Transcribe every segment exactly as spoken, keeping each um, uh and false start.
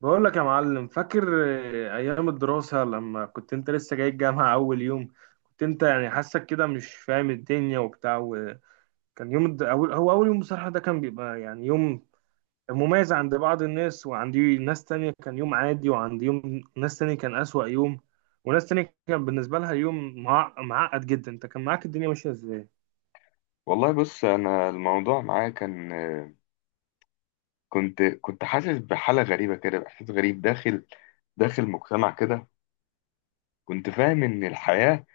بقول لك يا معلم، فاكر آه، ايام الدراسة لما كنت انت لسه جاي الجامعة؟ اول يوم كنت انت يعني حاسك كده مش فاهم الدنيا وبتاع، وكان يوم الد... أول... هو اول يوم بصراحة. ده كان بيبقى يعني يوم مميز عند بعض الناس، وعندي ناس تانية كان يوم عادي، وعند يوم ناس تانية كان أسوأ يوم، وناس تانية كان بالنسبة لها يوم مع... معقد جدا. انت كان معاك الدنيا ماشية ازاي؟ والله بص، انا الموضوع معايا كان، كنت كنت حاسس بحالة غريبة كده، بإحساس غريب داخل داخل مجتمع كده. كنت فاهم ان الحياة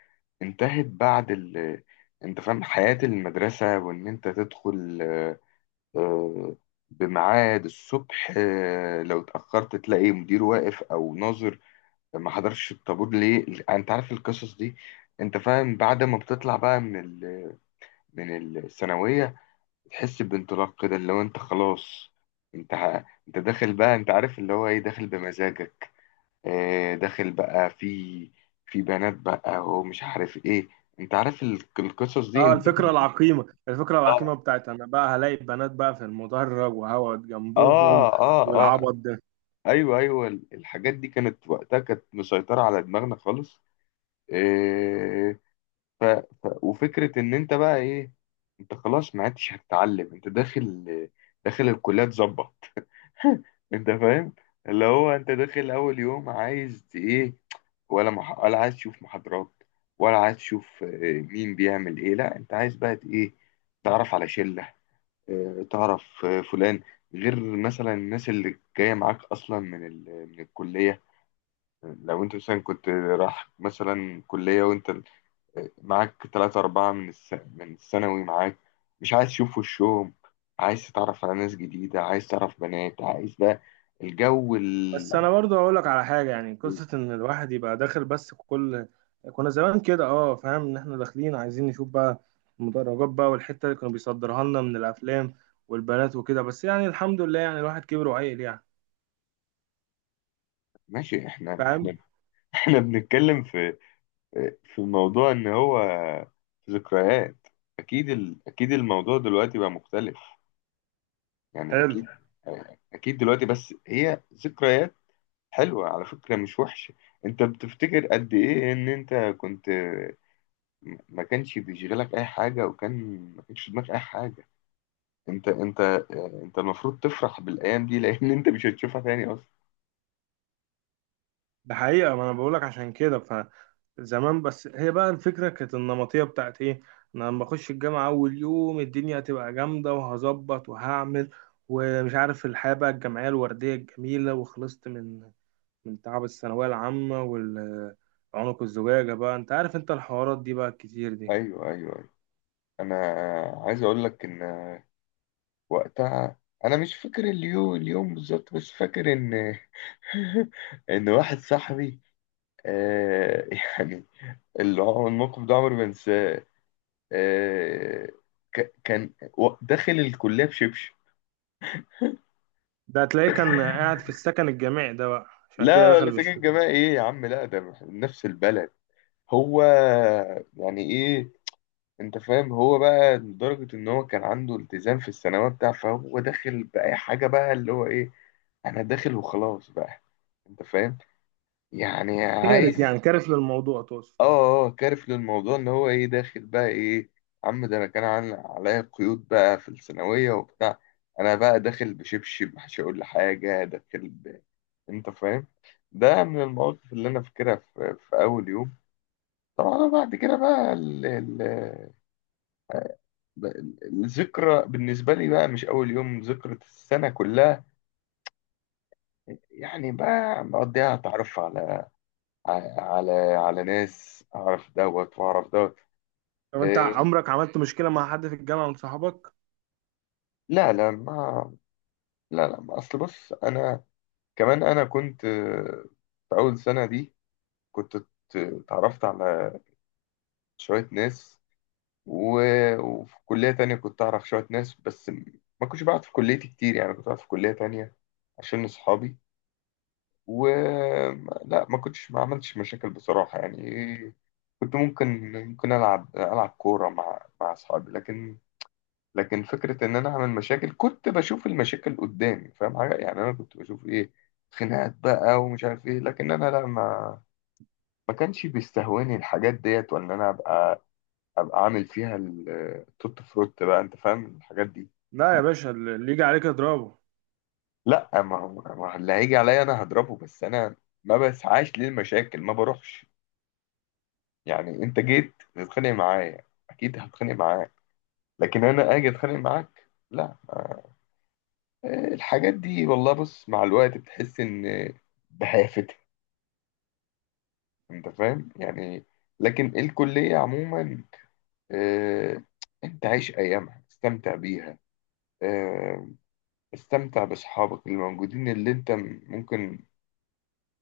انتهت بعد ال انت فاهم حياة المدرسة، وان انت تدخل آه، آه، بميعاد الصبح، آه، لو اتأخرت تلاقي مدير واقف او ناظر ما حضرش الطابور ليه، انت عارف القصص دي. انت فاهم بعد ما بتطلع بقى من ال... من الثانوية تحس بانطلاق كده، اللي هو انت خلاص، انت ه- انت داخل بقى، انت عارف اللي هو ايه، داخل بمزاجك. اه، داخل بقى في في بنات بقى ومش عارف ايه، انت عارف ال- القصص دي اه انت. الفكرة العقيمة، الفكرة العقيمة اه، بتاعت انا بقى هلاقي بنات بقى في المدرج وهقعد جنبهم، اه، اه، اه. والعبط ده. ايوه ايوه، ال- الحاجات دي كانت وقتها كانت مسيطرة على دماغنا خالص. اه. ف وفكرة ان انت بقى ايه، انت خلاص ما عدتش هتتعلم، انت داخل داخل الكلية تظبط. انت فاهم، اللي هو انت داخل اول يوم عايز ايه؟ ولا مح... ولا عايز تشوف محاضرات، ولا عايز تشوف، آه، مين بيعمل ايه؟ لا، انت عايز بقى ت- ايه تعرف على شلة، آه، تعرف آه، فلان، غير مثلا الناس اللي جاية معاك اصلا من ال... من الكلية. لو انت مثلا كنت رايح مثلا كلية، وانت معاك تلاتة أربعة من الس... من الثانوي معاك، مش عايز تشوف وشهم، عايز تتعرف على ناس جديدة، عايز تعرف بنات، عايز ده الجو بس ال... انا برضو اقول لك على حاجه، يعني قصه ان الواحد يبقى داخل، بس كل كنا زمان كده اه، فاهم؟ ان احنا داخلين عايزين نشوف بقى المدرجات بقى، والحته اللي كانوا بيصدرها لنا من الافلام والبنات وكده، بس يعني الحمد لله، يعني الواحد كبر وعقل يعني. ماشي. احنا فاهم. احنا احنا بنتكلم في في موضوع ان هو ذكريات. اكيد ال... اكيد الموضوع دلوقتي بقى مختلف، يعني حلو. اكيد. اكيد دلوقتي، بس هي ذكريات حلوة على فكرة، مش وحشة. انت بتفتكر قد ايه ان انت كنت ما كانش بيشغلك اي حاجه، وكان ما كانش في دماغك اي حاجه؟ انت انت آه، انت المفروض تفرح بالايام دي، لان انت مش هتشوفها تاني اصلا. ده حقيقه، ما انا بقول لك عشان كده. فزمان بس هي بقى الفكره كانت النمطيه بتاعت ايه؟ إن انا لما اخش الجامعه اول يوم الدنيا هتبقى جامده، وهظبط وهعمل، ومش عارف الحياه بقى الجامعيه الورديه الجميله، وخلصت من من تعب الثانوية العامة والعنق الزجاجة بقى، انت عارف انت الحوارات دي بقى الكتير دي. ايوه ايوه ايوه. انا عايز اقول لك ان وقتها انا مش فاكر اليوم اليوم بالظبط، بس فاكر ان ان واحد صاحبي، آه يعني، اللي هو الموقف ده عمري ما انساه. آه، ك- كان و- داخل الكليه بشبشب. ده هتلاقيه كان قاعد في السكن الجامعي ده، بقى عشان كده لا، دخل ولا ساكن بالشركة. جماعي ايه يا عم، لا ده من نفس البلد هو. يعني ايه؟ انت فاهم، هو بقى لدرجة ان هو كان عنده التزام في الثانوية بتاع فهو داخل بأي حاجة بقى، اللي هو ايه، انا داخل وخلاص بقى، انت فاهم، يعني كارف، عايز. يعني كارف للموضوع تقصد؟ اه اه، كارف للموضوع، ان هو ايه، داخل بقى ايه. عم ده انا كان عن- عليا قيود بقى في الثانوية وبتاع، انا بقى داخل بشبشب، مش هقول لحاجة داخل ب... انت فاهم. ده من المواقف اللي انا فاكرها في, في اول يوم. طبعا بعد كده بقى ال... ال... ب- الذكرى بالنسبة لي بقى مش أول يوم، ذكرى السنة كلها. يعني بقى مقضيها أتعرف على على على ناس، أعرف دوت وأعرف دوت. طب انت إيه؟ عمرك عملت مشكلة مع حد في الجامعة من صحابك؟ لا لا ما لا لا، ما أصل بص، أنا كمان أنا كنت، آه، في أول سنة دي كنت ات- اتعرفت على شوية ناس، و... وفي كلية تانية كنت أعرف شوية ناس، بس ما كنتش بقعد في كليتي كتير، يعني كنت بقعد في كلية تانية عشان أصحابي. و لا، ما كنتش ما عملتش مشاكل بصراحة يعني، كنت ممكن ممكن ألعب ألعب كورة مع مع أصحابي، لكن لكن فكرة إن أنا أعمل مشاكل، كنت بشوف المشاكل قدامي، فاهم حاجة، يعني أنا كنت بشوف إيه، خناقات بقى ومش عارف إيه، لكن أنا لا، ما ما كانش بيستهواني الحاجات ديت، ولا أنا أبقى أبقى عامل فيها التوت فروت بقى، أنت فاهم الحاجات دي. لا يا باشا، اللي يجي عليك اضربه. لا، ما هو ما هو اللي هيجي عليا أنا هضربه، بس أنا ما بسعاش للمشاكل، ما بروحش. يعني انت جيت تتخانق معايا، اكيد هتخانق معاك، لكن انا اجي اتخانق معاك، لا. آه، الحاجات دي والله بص، مع الوقت بتحس ان بهافتها، انت فاهم يعني. لكن الكلية عموما، آه، انت عيش ايامها، استمتع بيها، آه، استمتع باصحابك اللي موجودين، اللي انت م- ممكن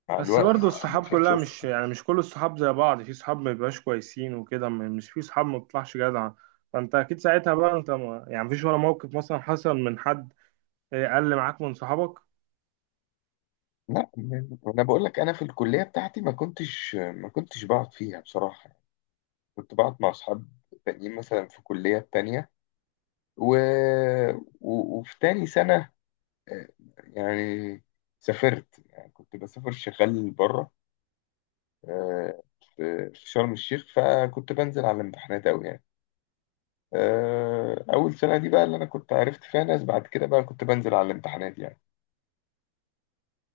مع بس الوقت برضو الصحاب مش كلها هتشوف. مش، يعني مش كل الصحاب زي بعض، في صحاب ما بيبقاش كويسين وكده، م- مش في صحاب ما بتطلعش جدعة. فانت اكيد ساعتها بقى، انت ما يعني مفيش ولا موقف مثلا حصل من حد، آه، قل معاك من صحابك؟ لا، انا بقول لك انا في الكلية بتاعتي ما كنتش ما كنتش بقعد فيها بصراحة، كنت بقعد مع أصحاب تانيين مثلا في كليات تانية، و... و... وفي تاني سنة، آه، يعني سافرت، يعني كنت بسافر شغال بره، آه، في في شرم الشيخ، فكنت بنزل على الامتحانات أوي يعني. آه، أول سنة دي بقى اللي أنا كنت عرفت فيها ناس، بعد كده بقى كنت بنزل على الامتحانات يعني،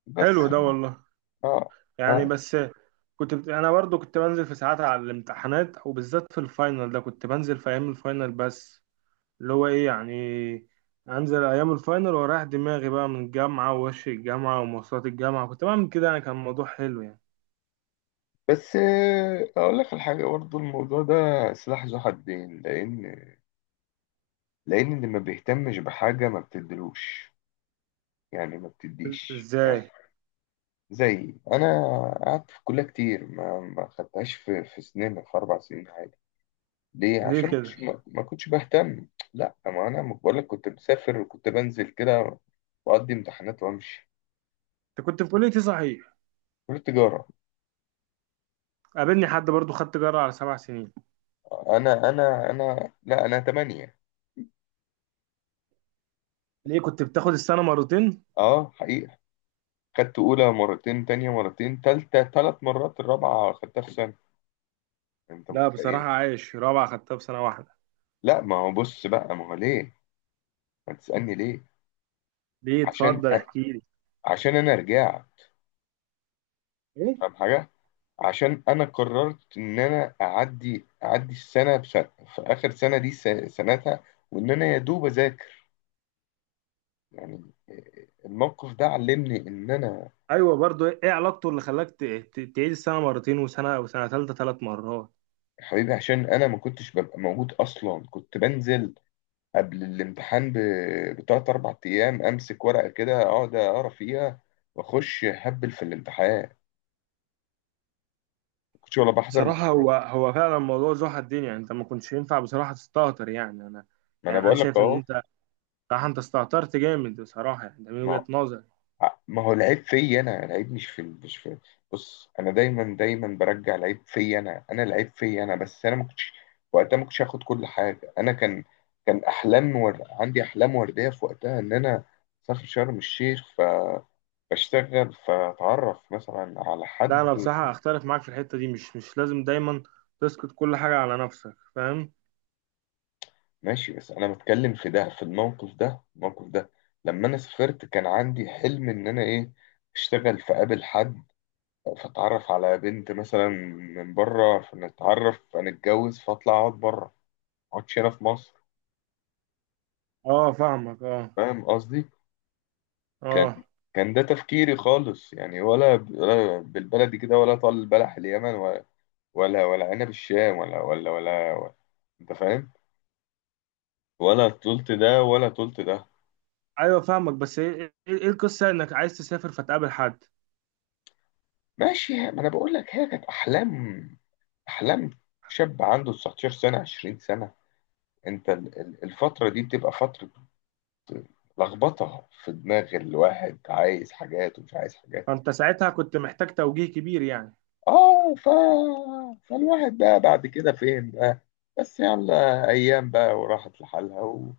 بس. حلو ده والله. اه. يعني اه. بس كنت بت... انا برضو كنت بنزل في ساعات على الامتحانات، وبالذات في الفاينل ده كنت بنزل في ايام الفاينل بس، اللي هو ايه يعني انزل ايام الفاينل ورايح دماغي بقى من الجامعه ووش الجامعه ومواصلات الجامعه، كنت بعمل كده يعني، كان الموضوع حلو يعني. بس آه، أقول لك الحاجة برضه، الموضوع ده سلاح ذو حدين، لأن لأن اللي ما بيهتمش بحاجة ما بتدلوش، يعني ما بتديش. آه، ازاي؟ زي انا، قعدت في الكليه كتير، ما ما خدتهاش في في سنين، في اربع سنين عادي. ليه؟ ليه عشان ما كده؟ كنتش، ما ما كنتش بهتم. لا، ما انا بقول لك كنت مسافر، وكنت بنزل كده واقضي امتحانات وامشي. انت كنت في كليه ايه صحيح؟ كليه تجاره. قابلني حد برضو خدت جرعه على سبع سنين. انا انا انا لا، انا تمانية. ليه كنت بتاخد السنه مرتين؟ اه، حقيقه، خدت اولى مرتين، تانية مرتين، تالتة تلات مرات، الرابعه خدتها في سنه. انت لا بصراحه، متخيل؟ عايش رابعه خدتها في سنه واحده. لا، ما هو بص بقى، ما هو ليه، ما تسالني ليه. ليه؟ عشان اتفضل احكي لي. عشان انا رجعت. ايه؟ فاهم حاجة، عشان أنا قررت إن أنا أعدي أعدي السنة بسنة في آخر سنة دي، س- سنتها، وإن أنا يا دوب أذاكر يعني، الموقف ده علمني إن أنا. ايوه برضو، ايه إيه علاقته اللي خلاك ت- ت- تعيد السنه مرتين، وسنه وسنه ثالثه ثلاث مرات؟ يا حبيبي، عشان أنا ما كنتش ببقى موجود أصلا، كنت بنزل قبل الامتحان ب- بتلات أربع أيام، أمسك ورقة كده أقعد أقرا فيها، وأخش أهبل في الامتحان، ما كنتش ولا بحضر بصراحه محاضرات. هو هو فعلا موضوع زوحة الدنيا، انت ما كنتش ينفع بصراحه تستهتر يعني انا ما أنا يعني انا بقول لك شايف ان أهو. انت بصراحه انت استهترت جامد بصراحه، يعني ده من ما وجهه نظري. ما هو العيب فيا انا، العيب مش في مش في بص، انا دايما دايما برجع العيب فيا انا، انا العيب فيا انا، بس انا ما كنتش وقتها، ما كنتش هاخد كل حاجه، انا كان كان احلام، ور... عندي احلام ورديه في وقتها، ان انا اسافر شرم الشيخ، ف بشتغل، فاتعرف مثلا على لا حد. انا بصراحه اختلف معاك في الحته دي، مش مش لازم دايما تسقط كل حاجه على نفسك، فاهم. ماشي، بس انا بتكلم في ده، في الموقف ده، الموقف ده لما انا سافرت كان عندي حلم ان انا ايه، اشتغل في، قابل حد، فتعرف على بنت مثلا من بره، فنتعرف فنتجوز فاطلع اقعد بره، ما اقعدش هنا في مصر. اه فاهمك. اه. فاهم قصدي؟ كان اه. كان ده تفكيري خالص يعني، ولا ب- ولا بالبلدي كده، ولا طال البلح اليمن ولا، ولا ولا عنب الشام، ولا ولا ولا, ولا. انت فاهم، ولا طولت ده ولا طولت ده. ايوه فاهمك. بس ايه إيه- إيه القصه انك عايز تسافر فتقابل حد؟ ماشي، ما انا بقول لك هي كانت احلام، احلام شاب عنده تسعة عشر سنه عشرين سنه. انت ال- ال- الفتره دي بتبقى فتره لخبطة في دماغ الواحد، عايز حاجات ومش عايز حاجات. فانت ساعتها كنت محتاج توجيه كبير يعني. اه. ف... فالواحد بقى بعد كده فين بقى، بس يلا ايام بقى وراحت لحالها، و...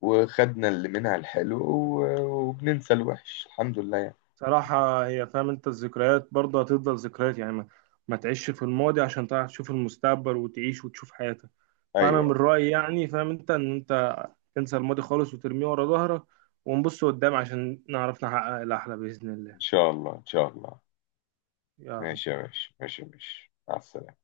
وخدنا اللي منها الحلو، و... وبننسى الوحش، الحمد لله يعني. صراحة هي، فاهم انت الذكريات برضه هتفضل ذكريات، يعني ما, ما تعيش في الماضي عشان تعرف تشوف المستقبل، وتعيش وتشوف حياتك. فأنا من ايوه، رأيي يعني، فاهم انت ان انت تنسى الماضي خالص وترميه ورا ظهرك، ونبص قدام عشان نعرف نحقق الأحلى بإذن الله. ان شاء الله ان شاء الله. يلا. ماشي يا باشا، ماشي يا باشا، مع السلامة.